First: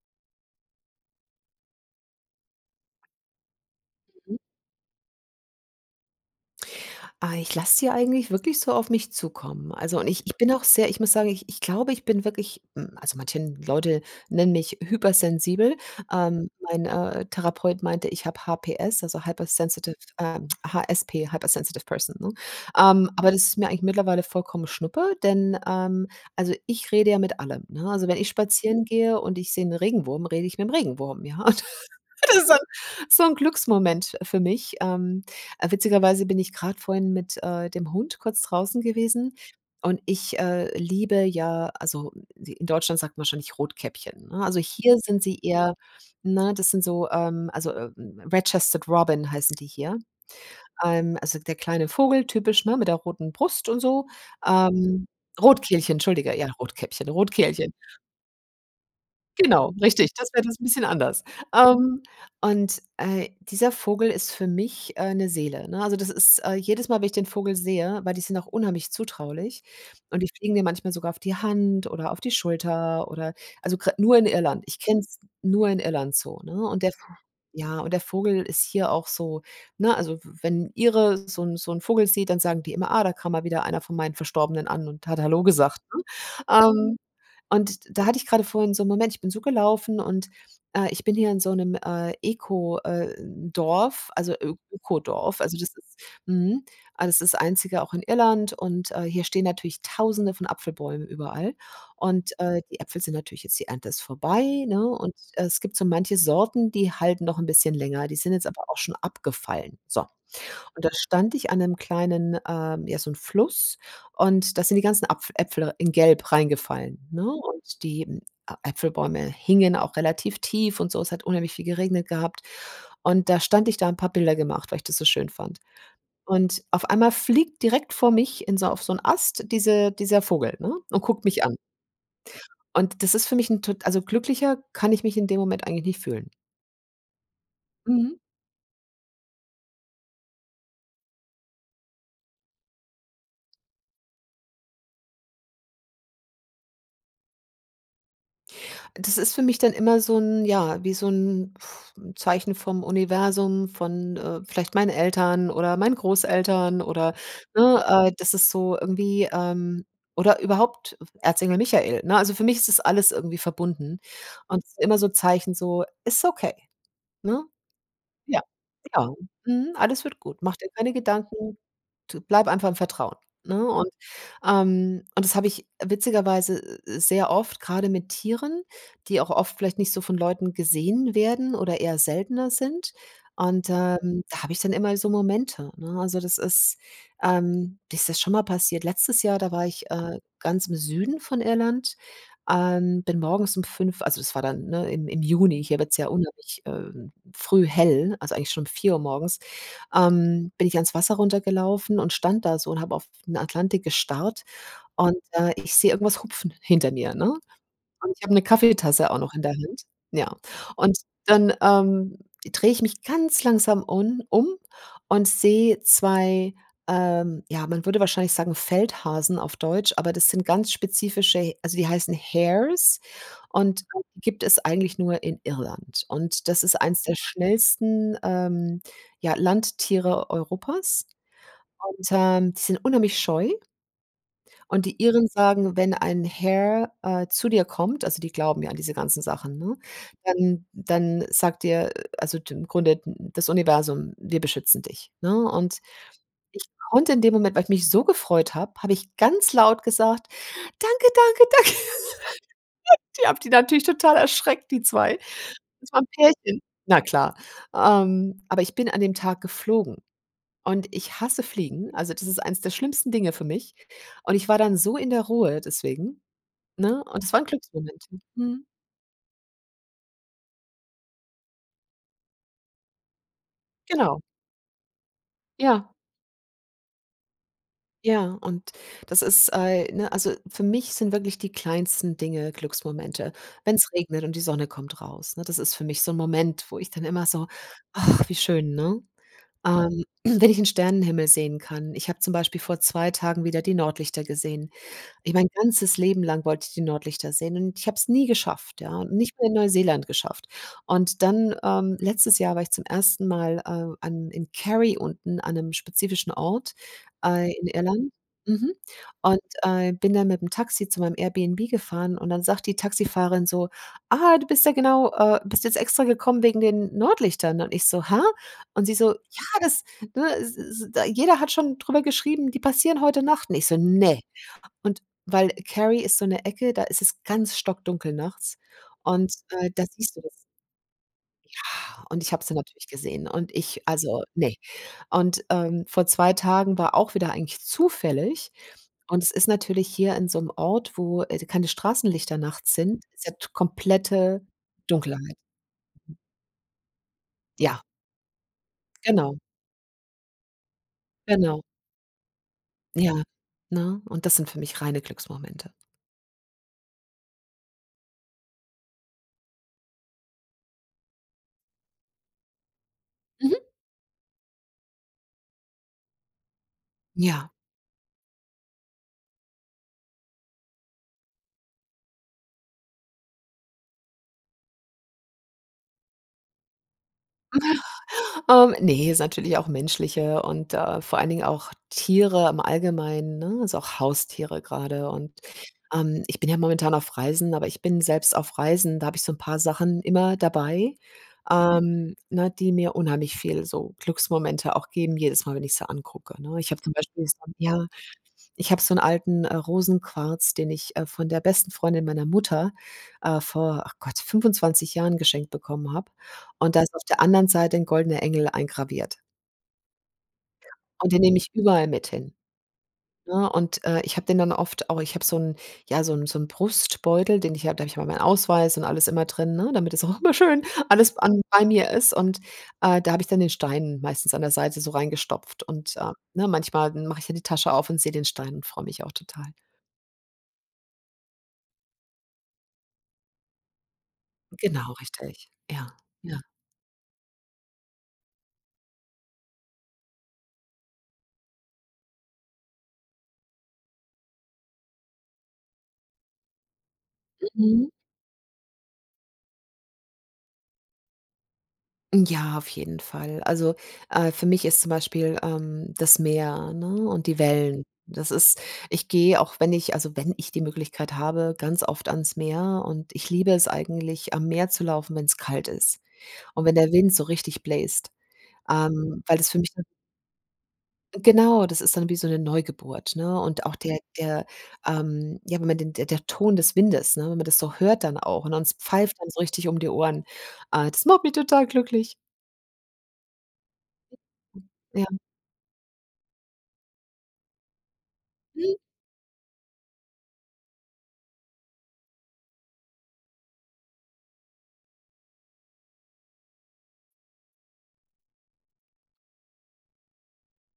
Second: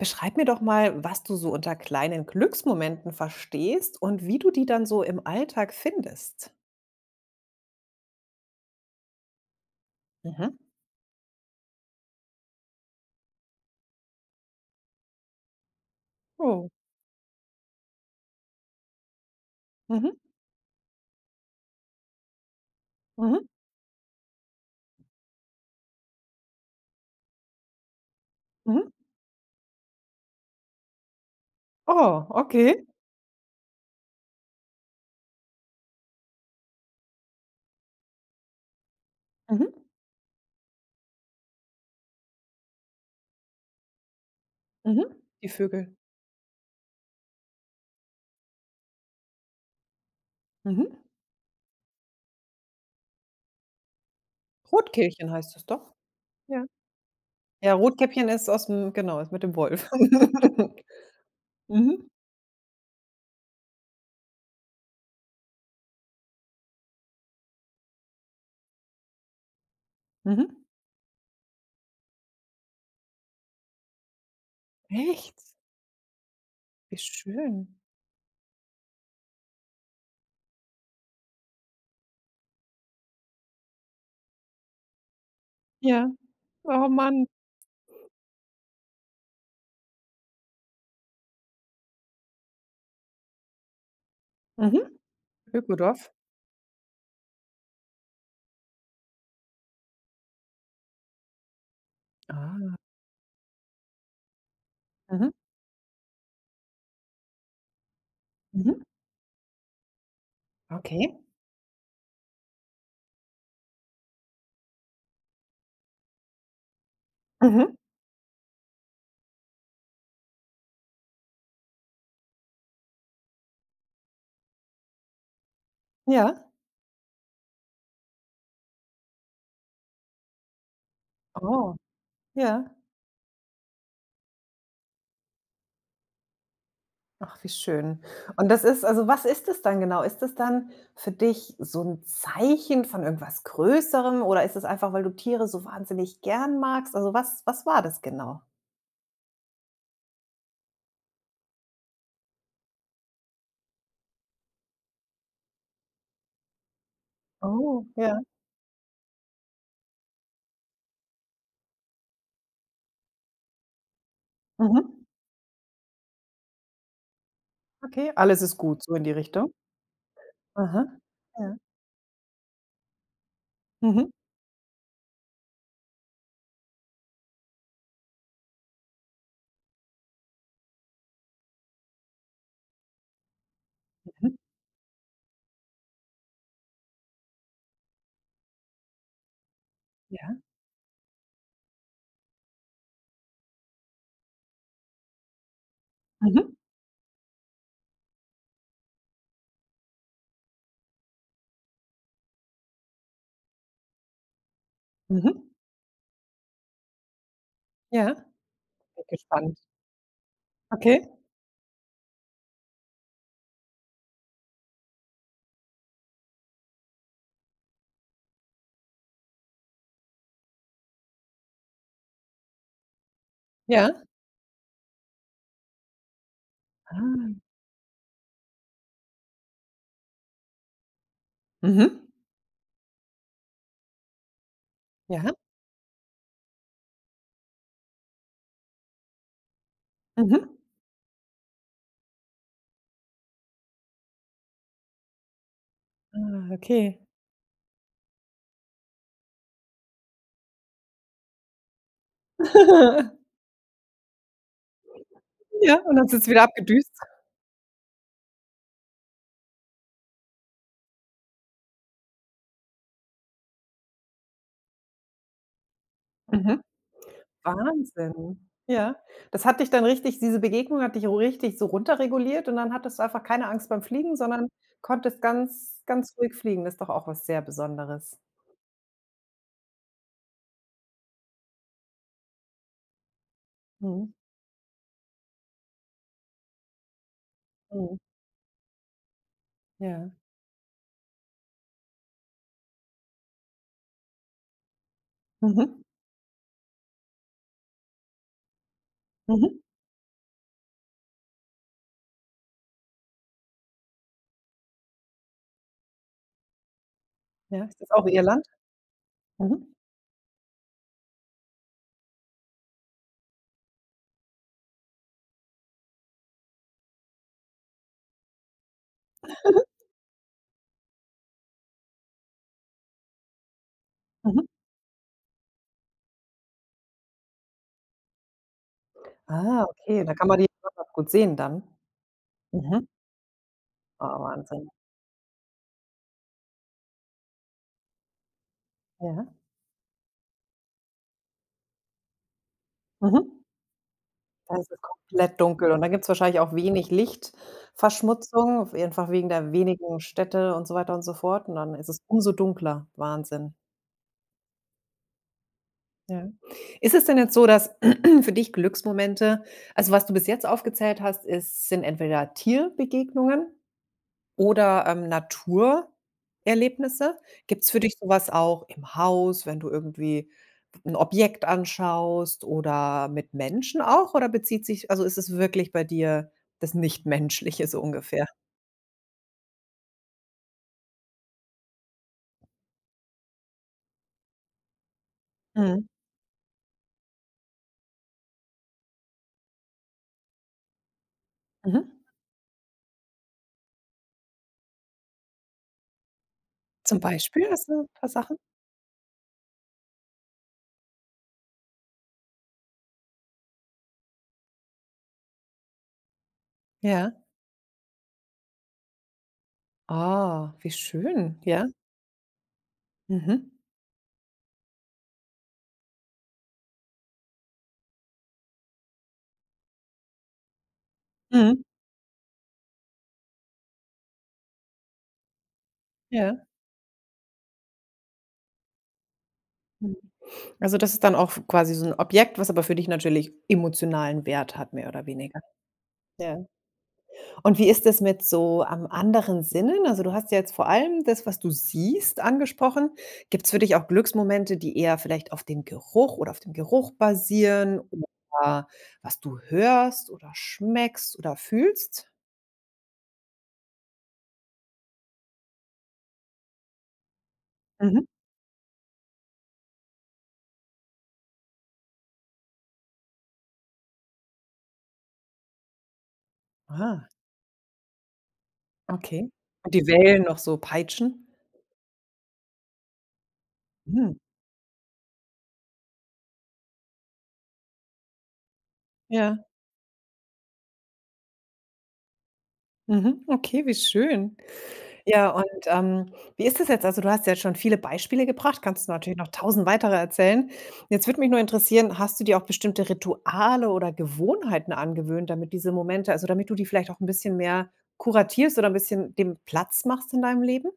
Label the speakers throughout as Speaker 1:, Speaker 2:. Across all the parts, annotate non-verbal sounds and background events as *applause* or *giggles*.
Speaker 1: Beschreib mir doch mal, was du so unter kleinen Glücksmomenten verstehst und
Speaker 2: Mhm.
Speaker 1: wie du die dann so im Alltag findest.
Speaker 2: Ah, ich lass sie eigentlich wirklich so auf mich zukommen. Also und ich ich bin
Speaker 1: Mhm.
Speaker 2: auch sehr ich muss sagen, ich ich glaube, ich bin wirklich hm, also manchen Leute nennen mich hypersensibel. Ähm,
Speaker 1: Oh.
Speaker 2: mein, äh, mein, äh, Therapeut meinte, ich hab HPS, also hypersensitive
Speaker 1: Mhm.
Speaker 2: ähm, HSP, hyper sensitive person, ne? Ähm, aber
Speaker 1: Mhm.
Speaker 2: das ist mir eigentlich mittlerweile vollkommen schnuppe, denn, ähm, also ich rede ja mit allem, ne? Also, wenn ich spazieren
Speaker 1: Mhm.
Speaker 2: gehe und ich sehe 'n Regenwurm, rede ich mit'm Regenwurm, ja. *laughs*
Speaker 1: Oh,
Speaker 2: Das so 'n
Speaker 1: okay.
Speaker 2: so 'n, Glücksmoment für mich. Ähm, äh, witzigerweise bin ich grad vorhin mit, äh, dem Hund kurz draußen gewesen
Speaker 1: Mhm.
Speaker 2: und ich, äh, liebe ja, also d in Deutschland sagt man wahrscheinlich Rotkäppchen, ne? Also hier
Speaker 1: Mhm.
Speaker 2: sind sie
Speaker 1: Die
Speaker 2: eherm
Speaker 1: Vögel.
Speaker 2: ne? Das sind so, ähm, also, „Red-Chested-Robin“, heißen die hier.
Speaker 1: Mhm.
Speaker 2: Ähm, also der kleine Vogel, typisch, ne? Mit der roten Brust und so. Ähm,
Speaker 1: Rotkehlchen heißt das doch.
Speaker 2: Rotkehlchen, entschuldige, ja,
Speaker 1: Ja.
Speaker 2: Rotkäppchen, Rotkehlchen.
Speaker 1: Ja, Rotkäppchen ist ausm genau, ist mit dem
Speaker 2: Genau,
Speaker 1: Wolf.
Speaker 2: richtig, das wär das 'n
Speaker 1: *laughs*
Speaker 2: bisschen anders. Ähm,
Speaker 1: Mhm.
Speaker 2: und, äh, dieser Vogel ist für mich, äh, 'ne Seele, ne? Also das ist äh, jedes Mal, wenn ich den Vogel sehe weil die sind auch unheimlich zutraulich und die
Speaker 1: Mhm.
Speaker 2: fliegen dir manchmal sogar auf die Hand oder auf die Schulter oder also gra nur in Irland, ich kenne es
Speaker 1: Echt?
Speaker 2: nur in Irland so, ne? Und der
Speaker 1: Wie schön.
Speaker 2: ja, und der Vogel ist hier auch so ne? Also w wenn 'n Ire so 'n so 'n Vogel sieht, dann sagen die immer: „Ah, da kann mal wieder einer von meinen Verstorbenen an und hat hallo gesagt“, ne?
Speaker 1: Ja. Oh
Speaker 2: Ähm,
Speaker 1: man.
Speaker 2: und da hatte ich grade vorhin so 'n Moment, ich bin so gelaufen und, äh, ich bin hier in so 'nem, äh, Eko äh, Dorf, also
Speaker 1: Mhm.
Speaker 2: Öko-Dorf, also das ist
Speaker 1: Ökodorf.
Speaker 2: mhm, also es ist einzige auch in Irland und, äh, hier stehen natürlich tausende von Apfelbäumen überall und, äh,
Speaker 1: Ah.
Speaker 2: die Äpfel sind natürlich jetzt die Ernte ist vorbei ne? Und
Speaker 1: Mhm.
Speaker 2: es gibt so manche Sorten die halten noch 'n bisschen länger die sind jetzt aber auch
Speaker 1: Mhm.
Speaker 2: schon abgefallen, so. Und da
Speaker 1: Okay.
Speaker 2: stand ich an 'nem kleinen, ähm ja so 'n Fluss und da sind die ganzen Apfel Äpfel in gelb reingefallen, ne?
Speaker 1: Mhm.
Speaker 2: Und die A Apfelbäume hingen auch relativ tief und so. Es hat unheimlich viel geregnet gehabt. Und da stand ich da habe Bilder gemacht, weil ich das so schön fand.
Speaker 1: Ja
Speaker 2: Und auf einmal fliegt direkt vor mich in so auf so 'n Ast diese dieser Vogel, ne? Und guckt mich an.
Speaker 1: Oh, ja.
Speaker 2: Und das ist für mich 'n tot also glücklicher kann ich mich in dem Moment eigentlich nicht fühlen.
Speaker 1: Ach, wie schön.
Speaker 2: Mhm.
Speaker 1: Und das ist also, was ist das dann genau? Ist das dann für dich so 'n Zeichen von irgendwas Größerem oder ist das einfach, weil du Tiere so wahnsinnig gern magst? Also, was was war das genau?
Speaker 2: Das ist für mich dann immer so 'n ja, wie so 'n *blows air* Zeichen vom Universum, von, äh, vielleicht meinen Eltern oder meinen Großeltern oder, ne,
Speaker 1: Oh
Speaker 2: äh
Speaker 1: ja.
Speaker 2: das ist so irgendwie, ähm oder überhaupt Erzengel Michael, ne? Also, für mich ist das alles irgendwie verbunden und immer
Speaker 1: Mhm.
Speaker 2: so Zeichen so: „Ist okay“, ne?
Speaker 1: Okay, alles
Speaker 2: Ja.
Speaker 1: ist gut, so in die
Speaker 2: Genau.
Speaker 1: Richtung.
Speaker 2: Mhm. Alles wird gut. Mach dir
Speaker 1: Aha.
Speaker 2: keine
Speaker 1: Ja.
Speaker 2: Gedanken. T bleibe einfach im Vertrauen, ne? Und,
Speaker 1: Mhm.
Speaker 2: ähm und das habe ich witzigerweise s s sehr oft grade mit Tieren, die auch oft vielleicht nicht so von Leuten gesehen werden oder eher seltener sind. Und, ähm,
Speaker 1: Mhm.
Speaker 2: da habe ich dann immer so Momente, ne? Also, das ist, ähm mir ist das ist schon mal passiert. Letztes Jahr, da war ich, äh,
Speaker 1: Ja.
Speaker 2: ganz im Süden von Irland, ähm, bin morgens um 05:00 also, das war dann ne, im im Juni, hier wird es ja
Speaker 1: Mhm.
Speaker 2: unheimlich, ähm, früh hell, also, eigentlich schon um 04:00 morgens ähm, bin ich ans Wasser runtergelaufen und stand da so und habe auf den Atlantik gestarrt und,
Speaker 1: Mhm.
Speaker 2: äh, ich sehe irgendwas hupfen hinter mir, ne?
Speaker 1: Ja.
Speaker 2: Und ich habe 'ne
Speaker 1: Ich bin
Speaker 2: Kaffeetasse auch noch in der
Speaker 1: gespannt.
Speaker 2: Hand, ja. Und
Speaker 1: Okay?
Speaker 2: dann, ähm, drehe ich mich ganz langsam un um und sehe 2, ähm ja, man würde wahrscheinlich sagen Feldhasen auf Deutsch, aber das sind ganz spezifische He also, die heißen Hares und
Speaker 1: Ja.
Speaker 2: gibt es eigentlich nur in Irland. Und das ist eines der
Speaker 1: Ah.
Speaker 2: schnellsten, ähm, ja, Landtiere Europas
Speaker 1: Mhm.
Speaker 2: und, ähm, die sind unheimlich scheu. Und die Iren
Speaker 1: Ja.
Speaker 2: sagen, wenn ein Hare, äh, zu dir kommt also, die glauben ja an diese ganzen Sachen, ne?
Speaker 1: Mhm.
Speaker 2: Dann dann sagt dir also d im Grunde das Universum: „Wir beschützen dich“, ne? Und
Speaker 1: Ah.
Speaker 2: ich
Speaker 1: Okay.
Speaker 2: konnte in dem Moment weil ich mich so gefreut habe, habe ich ganz laut gesagt, danke, danke, danke. *chuckles*
Speaker 1: *chuckles*
Speaker 2: Die habe die natürlich total erschreckt, die 2.
Speaker 1: Ja,
Speaker 2: Das
Speaker 1: und
Speaker 2: war
Speaker 1: dann
Speaker 2: 'n
Speaker 1: sind sie wieder
Speaker 2: Pärchen.
Speaker 1: abgedüst?
Speaker 2: Na klar. Ähm, aber ich bin an dem Tag geflogen und ich hasse fliegen. Also, das ist eines der schlimmsten Dinge für mich. Und ich war dann so in der Ruhe deswegen,
Speaker 1: Mhm.
Speaker 2: ne, und es war 'n Glücksmoment.
Speaker 1: Wahnsinn,
Speaker 2: Mhm.
Speaker 1: ja. Das hat dich dann richtig diese Begegnung hat dich richtig so runterreguliert und dann hattest du einfach keine Angst beim Fliegen,
Speaker 2: Genau.
Speaker 1: sondern konntest ganz
Speaker 2: Ja.
Speaker 1: ganz ruhig fliegen. Das ist doch auch was sehr Besonderes.
Speaker 2: Ja und das ist ei ne, also, für mich sind wirklich die kleinsten Dinge Glücksmomente. Wenn es
Speaker 1: Mhm.
Speaker 2: regnet und die Sonne kommt raus, ne? Das ist für mich so 'n Moment wo ich dann immer so:
Speaker 1: Mhm.
Speaker 2: „Ach wie schön“, ne? Ähm,
Speaker 1: Ja.
Speaker 2: *clears throat* wenn ich in 'n Sternenhimmel sehen kann. Ich habe zum Beispiel vor 2 Tagen wieder die Nordlichter gesehen. Ich mein
Speaker 1: Mhm.
Speaker 2: ganzes Leben lang wollte ich die Nordlichter sehen und ich habe es nie geschafft, ja? Und nicht mal in
Speaker 1: Mhm.
Speaker 2: Neuseeland geschafft. Und dann, ähm, letztes Jahr war ich zum 1. Mal, äh, an in Carry unten an 'nem spezifischen Ort, äh,
Speaker 1: Ja,
Speaker 2: in
Speaker 1: ist das auch
Speaker 2: Irland.
Speaker 1: Irland?
Speaker 2: Mhm. Und,
Speaker 1: Mhm.
Speaker 2: äh, bin dann mit 'm Taxi zu meinem Airbnb gefahren und dann sagt die Taxifahrerin so: „Ah, du bist ja genau, äh bist jetzt extra gekommen wegen den Nordlichtern?“ Und ich so: „Hä?“ Und sie so: „Ja
Speaker 1: *giggles*
Speaker 2: das ne, s s d jeder hat schon drüber geschrieben, die passieren heute Nacht.“ Und ich so: „Ne.“
Speaker 1: Mhm.
Speaker 2: Und weil Carry ist so 'ne Ecke, da ist es ganz stockdunkel nachts und,
Speaker 1: Ah,
Speaker 2: äh, da
Speaker 1: okay, da
Speaker 2: siehst du
Speaker 1: kann
Speaker 2: das.
Speaker 1: man die noch mal gut sehen dann.
Speaker 2: Ja, und ich habe sie natürlich
Speaker 1: Mhm.
Speaker 2: gesehen und ich
Speaker 1: Oh,
Speaker 2: also, ne.
Speaker 1: Wahnsinn.
Speaker 2: Und, ähm, vor 2 Tagen war auch wieder eigentlich zufällig. Und es
Speaker 1: Ja.
Speaker 2: ist natürlich hier in so 'nem Ort, wo, äh, keine Straßenlichter nachts sind, ist ja
Speaker 1: Mhm.
Speaker 2: komplette
Speaker 1: Da ist es
Speaker 2: Dunkelheit.
Speaker 1: komplett dunkel und dann gibt's wahrscheinlich auch wenig
Speaker 2: Ja.
Speaker 1: Lichtverschmutzung, einfach wegen
Speaker 2: Genau.
Speaker 1: der wenigen Städte und so weiter und so fort und
Speaker 2: Genau.
Speaker 1: dann ist es umso dunkler,
Speaker 2: Ja.
Speaker 1: Wahnsinn.
Speaker 2: Ne? Und das sind für mich reine Glücksmomente.
Speaker 1: Ja. Ist es denn jetzt so, dass *clears throat* für dich Glücksmomente also, was du bis jetzt aufgezählt hast, ist sind entweder Tierbegegnungen
Speaker 2: Mhm.
Speaker 1: oder, ähm, Naturerlebnisse.
Speaker 2: Ja.
Speaker 1: Gibt es für dich so was auch im Haus, wenn du irgendwie 'n Objekt anschaust oder mit Menschen auch, oder bezieht sich also, ist es wirklich bei dir das nicht Menschliche so ungefähr?
Speaker 2: *chuckles* Oh, ne, ist natürlich auch Menschliche und, äh, vor allen Dingen auch Tiere im Allgemeinen, ne? Also, auch Haustiere grade. Und,
Speaker 1: Mhm.
Speaker 2: ähm, ich bin ja momentan auf Reisen, aber ich bin selbst auf Reisen da habe ich so 'n paar Sachen immer dabei,
Speaker 1: Mhm.
Speaker 2: ähm, ne, die mir unheimlich viel so Glücksmomente auch geben jedes Mal, wenn ich sie angucke, ne? Ich habe zum
Speaker 1: Zum
Speaker 2: Beispiel
Speaker 1: Beispiel?
Speaker 2: *unintelligible*
Speaker 1: Hast
Speaker 2: ja,
Speaker 1: du paar Sachen?
Speaker 2: ich habe so 'n alten, äh, Rosenquarz, den ich, äh, von der besten Freundin meiner Mutter, äh, vor, ach Gott, 25 Jahren geschenkt bekommen habe und da ist auf
Speaker 1: Ja.
Speaker 2: der anderen Seite 'n goldener Engel eingraviert.
Speaker 1: Oh, wie
Speaker 2: Und den nehme
Speaker 1: schön,
Speaker 2: ich
Speaker 1: ja.
Speaker 2: überall mit hin,
Speaker 1: Mhm.
Speaker 2: ne? Und, äh, ich habe den dann oft auch ich habe so 'n ja, so 'n so 'n Brustbeutel, den ich habe da habe ich immer meinen Ausweis und alles immer drin, ne? Damit das auch immer schön alles an
Speaker 1: Mhm.
Speaker 2: bei mir ist. Und, äh, da habe ich dann den Stein meistens an der Seite so reingestopft und, äh,
Speaker 1: Ja.
Speaker 2: ne, manchmal mache ich ja die Tasche auf und sehe den Stein und freu mich auch total.
Speaker 1: Mhm. Also, das ist dann auch f quasi so 'n Objekt, was aber für dich natürlich emotionalen Wert hat mehr
Speaker 2: Genau,
Speaker 1: oder weniger.
Speaker 2: richtig. Ja, ja.
Speaker 1: Ja. Und wie ist es mit so an anderen Sinnen? Also, du hast ja jetzt vor allem das, was du siehst, angesprochen. Gibt es für dich auch Glücksmomente, die eher vielleicht auf dem Geruch oder auf dem Geruch basieren
Speaker 2: Mhm.
Speaker 1: oder was du hörst oder schmeckst oder fühlst?
Speaker 2: Ja, auf jeden Fall. Also, äh, für mich ist zum Beispiel, ähm, das Meer, ne und die Wellen.
Speaker 1: Mhm.
Speaker 2: Das ist ich gehe auch wenn ich also, wenn ich die Möglichkeit habe, ganz oft ans Meer und ich liebe es eigentlich am Meer zu laufen, wenn es kalt ist und wenn der
Speaker 1: Ah.
Speaker 2: Wind so richtig bläst, ähm,
Speaker 1: Okay.
Speaker 2: weil das für mich
Speaker 1: Und
Speaker 2: dann
Speaker 1: die Wellen noch so peitschen?
Speaker 2: genau das ist dann wie so 'ne Neugeburt, ne? Und auch der
Speaker 1: Hm.
Speaker 2: der, ähm ja, wenn man den der Ton des Windes, ne, wenn man das so hört dann auch und es pfeift dann so
Speaker 1: Ja.
Speaker 2: richtig um die Ohren. Ah, das macht mich total glücklich.
Speaker 1: Mhm, okay, wie schön.
Speaker 2: Ja.
Speaker 1: Ja, und, ähm, wie ist das jetzt? Also, du hast ja jetzt schon viele Beispiele gebracht,
Speaker 2: Hm.
Speaker 1: kannst du natürlich noch 1.000 weitere erzählen. Jetzt würde mich nur interessieren, hast du dir auch bestimmte Rituale oder Gewohnheiten angewöhnt, damit diese Momente also, damit du die vielleicht auch 'n bisschen mehr kuratierst oder 'n bisschen dem Platz machst in deinem Leben?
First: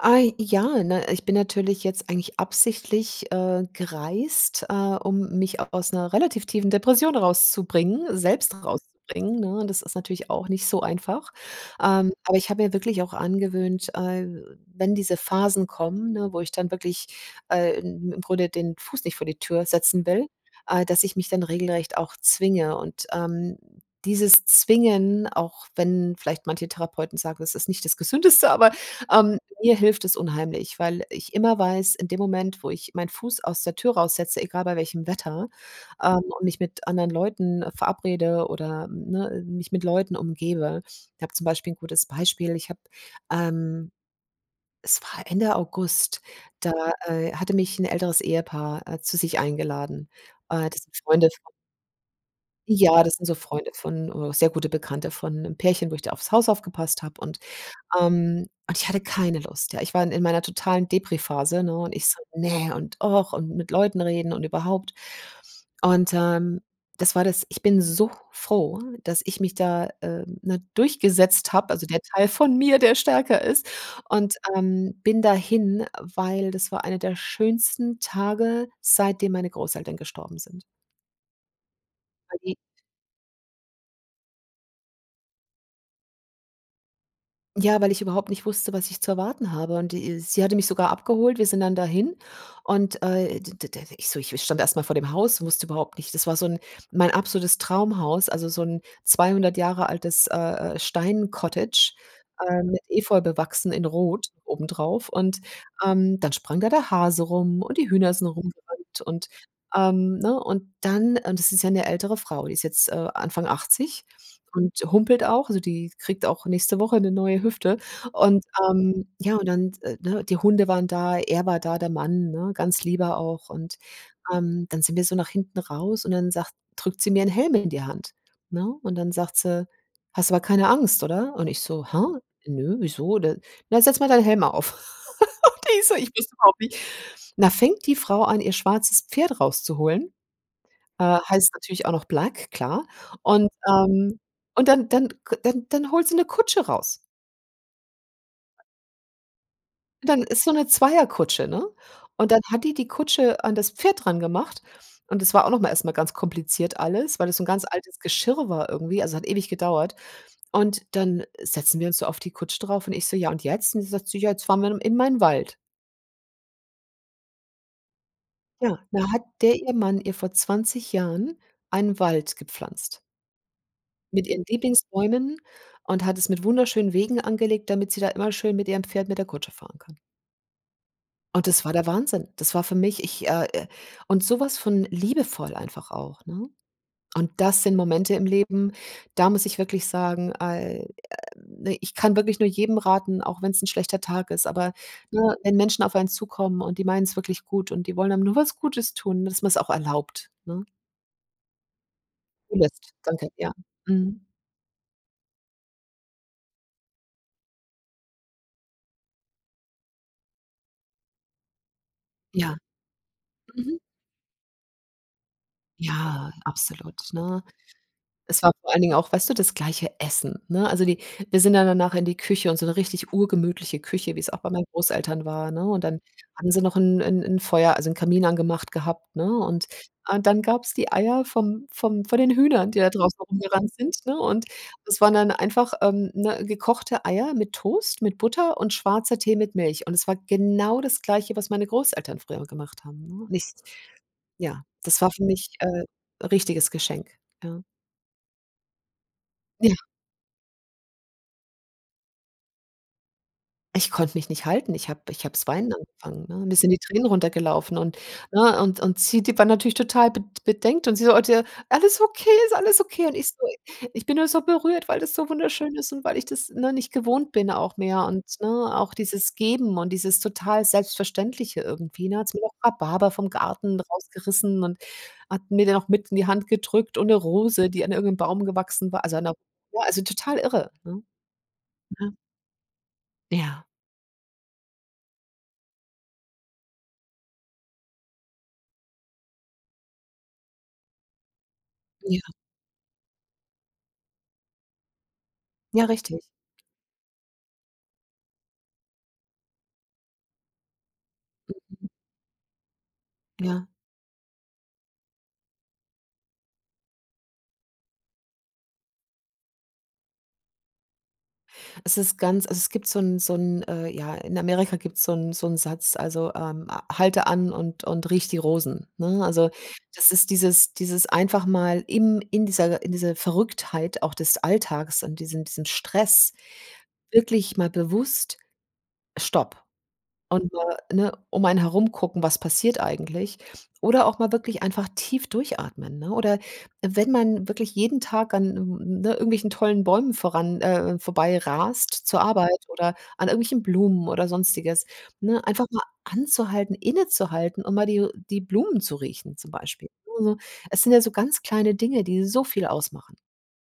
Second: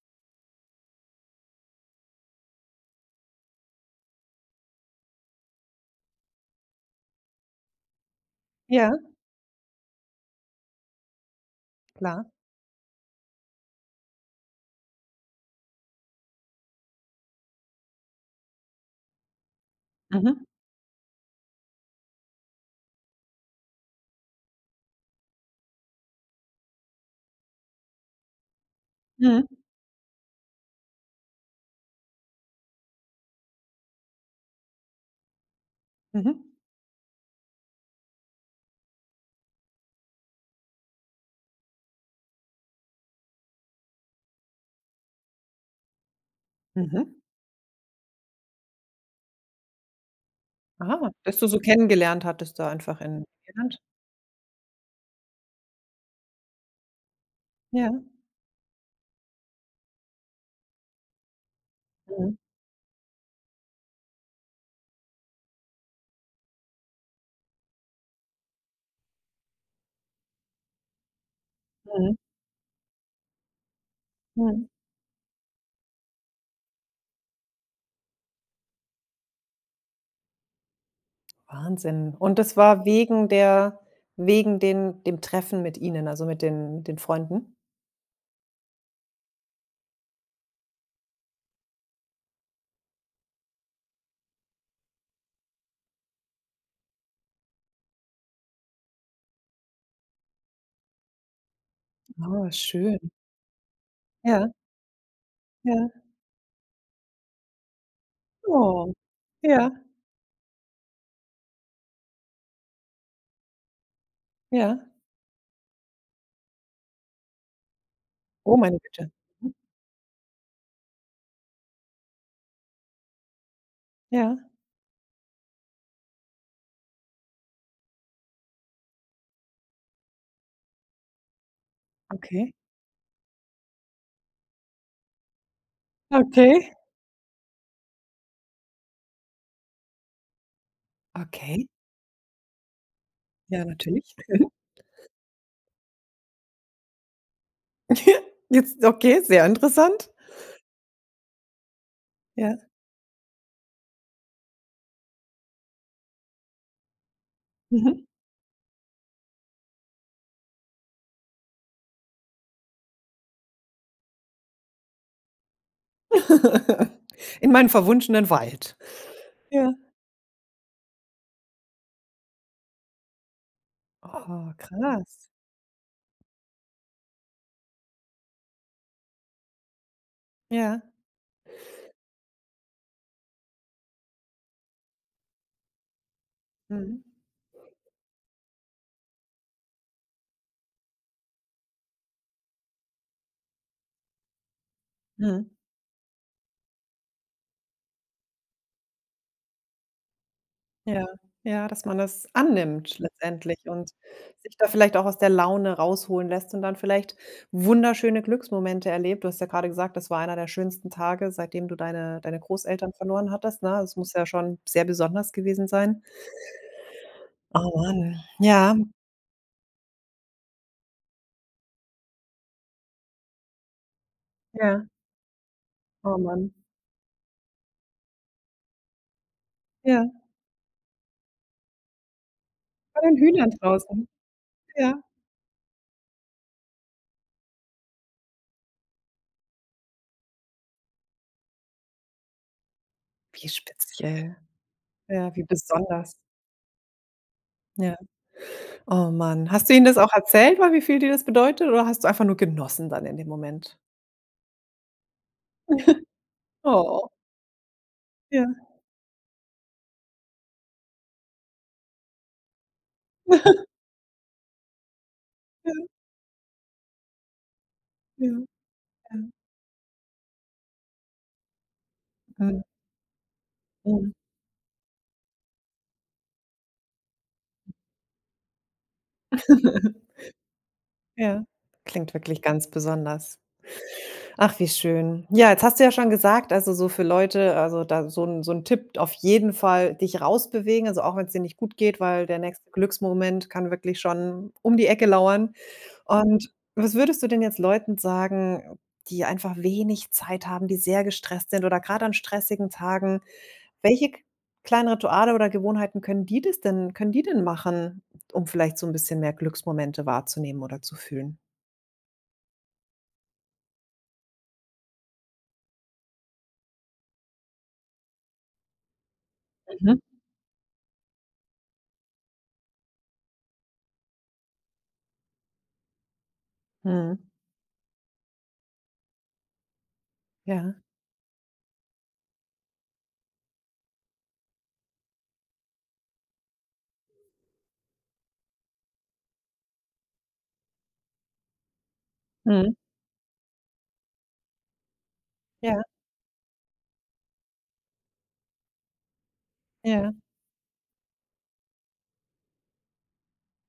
Speaker 2: Ah, ja, ne? Ich bin natürlich jetzt eigentlich absichtlich, äh, gereist, äh, um mich aus 'ner relativ tiefen Depression rauszubringen selbst
Speaker 1: Ja.
Speaker 2: rauszubringen, ne? Und das ist natürlich auch nicht so einfach. Ähm,
Speaker 1: Klar.
Speaker 2: aber ich habe mir wirklich auch angewöhnt, äh, wenn diese Phasen kommen, ne, wo ich dann wirklich, äh, im im Grunde den Fuß nicht vor die Tür setzen will,
Speaker 1: Mhm.
Speaker 2: äh, dass ich mich dann regelrecht auch zwinge und, ähm, dieses Zwingen, auch wenn vielleicht manche Therapeuten sagen, das ist nicht das Gesündeste, aber, ähm,
Speaker 1: Mhm.
Speaker 2: mir hilft es unheimlich, weil ich immer weiß, in dem Moment, wo ich meinen Fuß aus der Tür raussetze, egal bei welchem Wetter, ähm,
Speaker 1: Mhm.
Speaker 2: und mich mit anderen Leuten verabrede oder, ne, mich mit Leuten umgebe ich habe zum Beispiel 'n gutes Beispiel. Ich habe, ähm es war Ende August, da,
Speaker 1: Mhm.
Speaker 2: äh, hatte mich 'n älteres Ehepaar, äh, zu sich eingeladen. Äh, das sind
Speaker 1: Ah.
Speaker 2: Freunde
Speaker 1: Das du
Speaker 2: von
Speaker 1: so kennengelernt hattest da einfach
Speaker 2: ja, das
Speaker 1: in
Speaker 2: sind so Freunde
Speaker 1: Irland?
Speaker 2: von, äh sehr gute Bekannte von 'nem Pärchen, wo ich da aufs Haus aufgepasst habe und,
Speaker 1: Ja.
Speaker 2: ähm und ich hatte keine Lust, ja. Ich war in in meiner totalen Depri-Phase, ne, und ich so:
Speaker 1: Mhm.
Speaker 2: „Ne, und ach, und mit Leuten reden und überhaupt.“ Und, ähm, das war das ich bin so froh, dass ich mich da, äh, ne, durchgesetzt hab, also der
Speaker 1: Mhm.
Speaker 2: Teil von mir, der stärker ist. Und,
Speaker 1: Mhm.
Speaker 2: ähm, bin dahin, weil das war einer der schönsten Tage, seitdem meine Großeltern gestorben sind.
Speaker 1: Wahnsinn. Und
Speaker 2: Weil die
Speaker 1: das war wegen der wegen den dem Treffen mit Ihnen, also, mit den den Freunden?
Speaker 2: Ja, weil ich überhaupt nicht wusste, was ich zu erwarten habe und die sie hatte mich sogar abgeholt. Wir sind dann dahin, und, äh, d d d ich so ich stand erst mal vor dem Haus, wusste überhaupt nicht das war so 'n mein absolutes Traumhaus, also, so 'n 200 Jahre altes, äh, äh, Steincottage,
Speaker 1: Oh
Speaker 2: ähm,
Speaker 1: schön.
Speaker 2: Efeu bewachsen, in Rot
Speaker 1: Ja.
Speaker 2: obendrauf. Und,
Speaker 1: Ja.
Speaker 2: ähm, dann sprang da der Hase rum und die Hühner sind
Speaker 1: Oh,
Speaker 2: rumgerannt und,
Speaker 1: ja.
Speaker 2: ähm, ne? Und dann und das ist ja 'ne ältere Frau, die ist jetzt, äh, Anfang 80 und
Speaker 1: Ja.
Speaker 2: humpelt auch, also, die kriegt auch nächste Woche 'ne neue Hüfte. Und,
Speaker 1: Oh, meine
Speaker 2: ähm
Speaker 1: Güte,
Speaker 2: ja, und
Speaker 1: mhm.
Speaker 2: dann, äh, ne, die Hunde waren da, er war da, der Mann, ne, 'n ganz lieber auch. Und,
Speaker 1: Ja.
Speaker 2: ähm, dann sind wir so nach hinten raus und dann sagt drückt sie mir 'n Helm in die Hand, ne? Und dann sagt sie: „Hast aber keine Angst, oder?“ Und ich so: „Hä,
Speaker 1: Okay.
Speaker 2: nö, wieso denn?“ „Na, setz mal deinen Helm auf.“ *laughs* Und die so ich wusste überhaupt
Speaker 1: Okay.
Speaker 2: nicht da fängt die Frau an, ihr schwarzes Pferd rauszuholen. Äh, heißt
Speaker 1: Okay.
Speaker 2: natürlich auch noch Black, klar. Und,
Speaker 1: Ja, natürlich.
Speaker 2: ähm
Speaker 1: Mhm.
Speaker 2: und dann dann k dann dann holt sie 'ne Kutsche raus.
Speaker 1: *giggles* Jetzt okay, sehr interessant.
Speaker 2: Dann ist so 'ne Zweierkutsche, ne? Und dann
Speaker 1: Ja.
Speaker 2: hat die die Kutsche an das Pferd rangemacht und es war auch noch mal erst mal ganz kompliziert alles, weil es 'n ganz altes
Speaker 1: Mhm.
Speaker 2: Geschirr war irgendwie, also, hat ewig gedauert. Und dann setzen wir uns so auf die Kutsche drauf und ich so: „Ja und jetzt?“ Und sie sagt so: „Ja, jetzt fahren wir dann in mein Wald.“
Speaker 1: *laughs* In meinen verwunschenen Wald.
Speaker 2: Ja, da hat der
Speaker 1: Ja.
Speaker 2: ihr Mann ihr vor 20 Jahren einen Wald gepflanzt. Mit ihren
Speaker 1: Oh, krass.
Speaker 2: Lieblingsbäumen und hat es mit wunderschönen Wegen angelegt, damit sie da immer schön mit ihrem Pferd, mit der Kutsche fahren kann.
Speaker 1: Ja.
Speaker 2: Oh, das war der Wahnsinn. Das war für mich ich, äh, äh und so was von liebevoll einfach auch, ne?
Speaker 1: Mhm.
Speaker 2: Und das sind Momente im Leben, da muss ich wirklich sagen, ai äh, ich kann wirklich nur jedem raten, auch wenn's 'n schlechter Tag ist, aber, ne,
Speaker 1: Mhm.
Speaker 2: wenn Menschen auf einen zukommen und die meinen es wirklich gut und die wollen einem nur was Gutes tun, dass man's auch erlaubt, ne?
Speaker 1: Ja, ja, dass man das
Speaker 2: Zulässt.
Speaker 1: annimmt
Speaker 2: Danke. Ja.
Speaker 1: letztendlich und
Speaker 2: Mhm.
Speaker 1: sich da vielleicht auch aus der Laune rausholen lässt und dann vielleicht wunderschöne Glücksmomente erlebt. Du hast ja grade gesagt: „Das war einer der schönsten Tage, seitdem du deine deine
Speaker 2: Ja.
Speaker 1: Großeltern verloren hattest“,
Speaker 2: Mhm.
Speaker 1: ne? Es muss ja schon sehr besonders gewesen sein.
Speaker 2: Ja, absolut, ne?
Speaker 1: Oh man.
Speaker 2: Es war vor
Speaker 1: Ja.
Speaker 2: allen Dingen auch, weißt du, das gleiche Essen, ne? Also, die wir sind ja danach in die Küche und so 'ne richtig urgemütliche Küche, wie es auch bei meinen
Speaker 1: Ja.
Speaker 2: Großeltern war, ne? Und dann
Speaker 1: Oh
Speaker 2: haben
Speaker 1: man.
Speaker 2: sie noch 'n 'n 'n Feuer also, 'n Kamin angemacht gehabt, ne? Und
Speaker 1: Ja.
Speaker 2: und dann gab es die Eier vom vom von den Hühnern, die da
Speaker 1: Von den
Speaker 2: draußen
Speaker 1: Hühnern
Speaker 2: rumgerannt sind,
Speaker 1: draußen?
Speaker 2: ne, und
Speaker 1: Ja.
Speaker 2: es waren dann einfach, ähm, ne, gekochte Eier mit Toast, mit Butter und schwarzer Tee mit Milch und es war genau das Gleiche, was meine Großeltern früher gemacht haben, ne?
Speaker 1: Wie
Speaker 2: Nicht
Speaker 1: speziell.
Speaker 2: ja, das war für
Speaker 1: Ja, wie
Speaker 2: mich,
Speaker 1: besonders.
Speaker 2: äh, richtiges Geschenk, ja.
Speaker 1: Ja. Oh man, hast du
Speaker 2: Ja.
Speaker 1: ihnen das auch erzählt, weil wie viel dir das bedeutet oder hast du einfach nur genossen dann in dem Moment?
Speaker 2: Ich konnte mich nicht halten. Ich habe ich habe das weinen angefangen,
Speaker 1: *chuckles*
Speaker 2: ne? Mir sind die Tränen
Speaker 1: Oh.
Speaker 2: runtergelaufen und
Speaker 1: Ja.
Speaker 2: ne, und und sie die waren natürlich total bed bedenkt und sie so: „Oh, d äh, alles okay, ist alles okay?“ Und ich so:
Speaker 1: *chuckles*
Speaker 2: „Ich bin nur so berührt, weil das so wunderschön
Speaker 1: Ja.
Speaker 2: ist und weil ich das, ne, nicht gewohnt bin auch mehr“ und,
Speaker 1: Ja.
Speaker 2: ne, auch
Speaker 1: Ja.
Speaker 2: dieses Geben und dieses total Selbstverständliche irgendwie, ne? Da hat sie mir noch
Speaker 1: Mhm.
Speaker 2: Rhabarber vom Garten
Speaker 1: Mhm.
Speaker 2: rausgerissen und hat mir den noch mit in die Hand gedrückt und 'ne Rose, die an irgend 'nem Baum gewachsen war also, an 'ner ne, also,
Speaker 1: *chuckles*
Speaker 2: total irre, ne?
Speaker 1: Ja.
Speaker 2: Ja.
Speaker 1: Klingt wirklich ganz besonders.
Speaker 2: Ja.
Speaker 1: Ach wie schön. Ja, jetzt hast du ja schon gesagt, also, so für Leute also, da so 'n so 'n Tipp auf jeden Fall dich raus bewegen, also, auch wenn es dir nicht gut geht,
Speaker 2: Ja.
Speaker 1: weil der nächste Glücksmoment kann wirklich schon um die Ecke lauern.
Speaker 2: Ja, richtig.
Speaker 1: Und was würdest du denn jetzt Leuten sagen, die einfach wenig Zeit haben, die sehr gestresst sind oder grad an stressigen Tagen.
Speaker 2: Ja.
Speaker 1: Welche k kleinen Rituale oder Gewohnheiten können die das denn können die denn machen, um vielleicht so 'n bisschen mehr Glücksmomente wahrzunehmen oder zu fühlen?
Speaker 2: Es ist ganz also, es gibt so 'n so 'n, äh ja, in Amerika gibt's so 'n so 'n Satz, also, ähm: „Halte an und und rieche die Rosen“, ne? Also,
Speaker 1: Mhm.
Speaker 2: das ist dieses dieses einfach mal im in dieser in dieser Verrücktheit auch des Alltags und diesen diesen Stress
Speaker 1: Mhm.
Speaker 2: wirklich mal bewusst stopp. Und,
Speaker 1: Ja.
Speaker 2: äh, ne, um einen herum gucken, was passiert eigentlich. Oder auch mal wirklich einfach tief durchatmen, ne? Oder wenn man wirklich jeden Tag an n n ne, irgendwelchen tollen Bäumen voran, äh vorbei rast zur Arbeit
Speaker 1: Mhm.
Speaker 2: oder an irgendwelchen Blumen oder Sonstiges, ne, einfach
Speaker 1: Ja.
Speaker 2: mal anzuhalten, innezuhalten und mal die die Blumen zu riechen, zum Beispiel.
Speaker 1: Ja.
Speaker 2: Nur so es sind ja so ganz kleine Dinge, die so viel ausmachen.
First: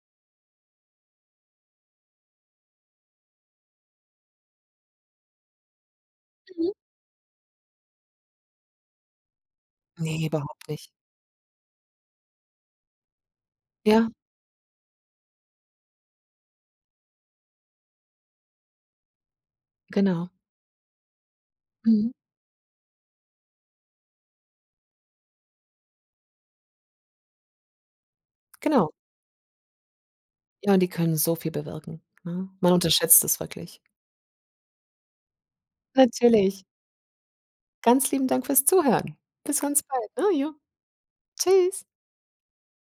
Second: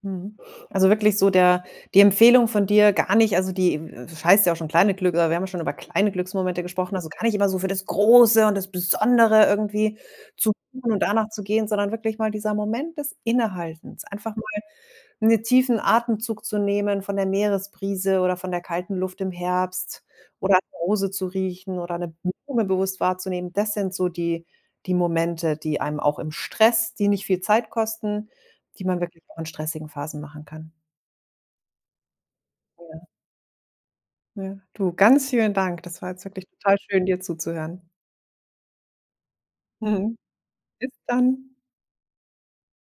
Speaker 1: Mhm. Also, wirklich so der die Empfehlung von dir gar nicht also, die, w es heißt ja auch schon kleine Glück aber wir haben schon über kleine Glücksmomente
Speaker 2: Mhm.
Speaker 1: gesprochen, also, gar nicht immer so für das Große und das Besondere irgendwie
Speaker 2: Ne,
Speaker 1: zu
Speaker 2: überhaupt nicht.
Speaker 1: suchen und danach zu gehen, sondern wirklich mal dieser Moment des Innehaltens,
Speaker 2: Ja.
Speaker 1: einfach mal 'ne tiefen Atemzug zu nehmen von der Meeresbrise oder von der kalten Luft im Herbst
Speaker 2: Genau.
Speaker 1: oder an 'ner Rose zu riechen oder
Speaker 2: Mhm.
Speaker 1: 'ne Blume bewusst wahrzunehmen. Das sind so die die Momente, die einem auch im Stress die nicht viel Zeit kosten, die
Speaker 2: Genau.
Speaker 1: man wirklich auch in stressigen Phasen machen kann.
Speaker 2: Ja, und die können so viel bewirken, ne? Man
Speaker 1: Ja.
Speaker 2: unterschätzt es wirklich.
Speaker 1: Ja, du, ganz vielen Dank. Das war jetzt wirklich
Speaker 2: Natürlich.
Speaker 1: total schön, dir zuzuhören.
Speaker 2: Ganz lieben Dank fürs Zuhören. Bis ganz bald,
Speaker 1: Mhm.
Speaker 2: ne, jo.
Speaker 1: Bis dann.
Speaker 2: Tschüss.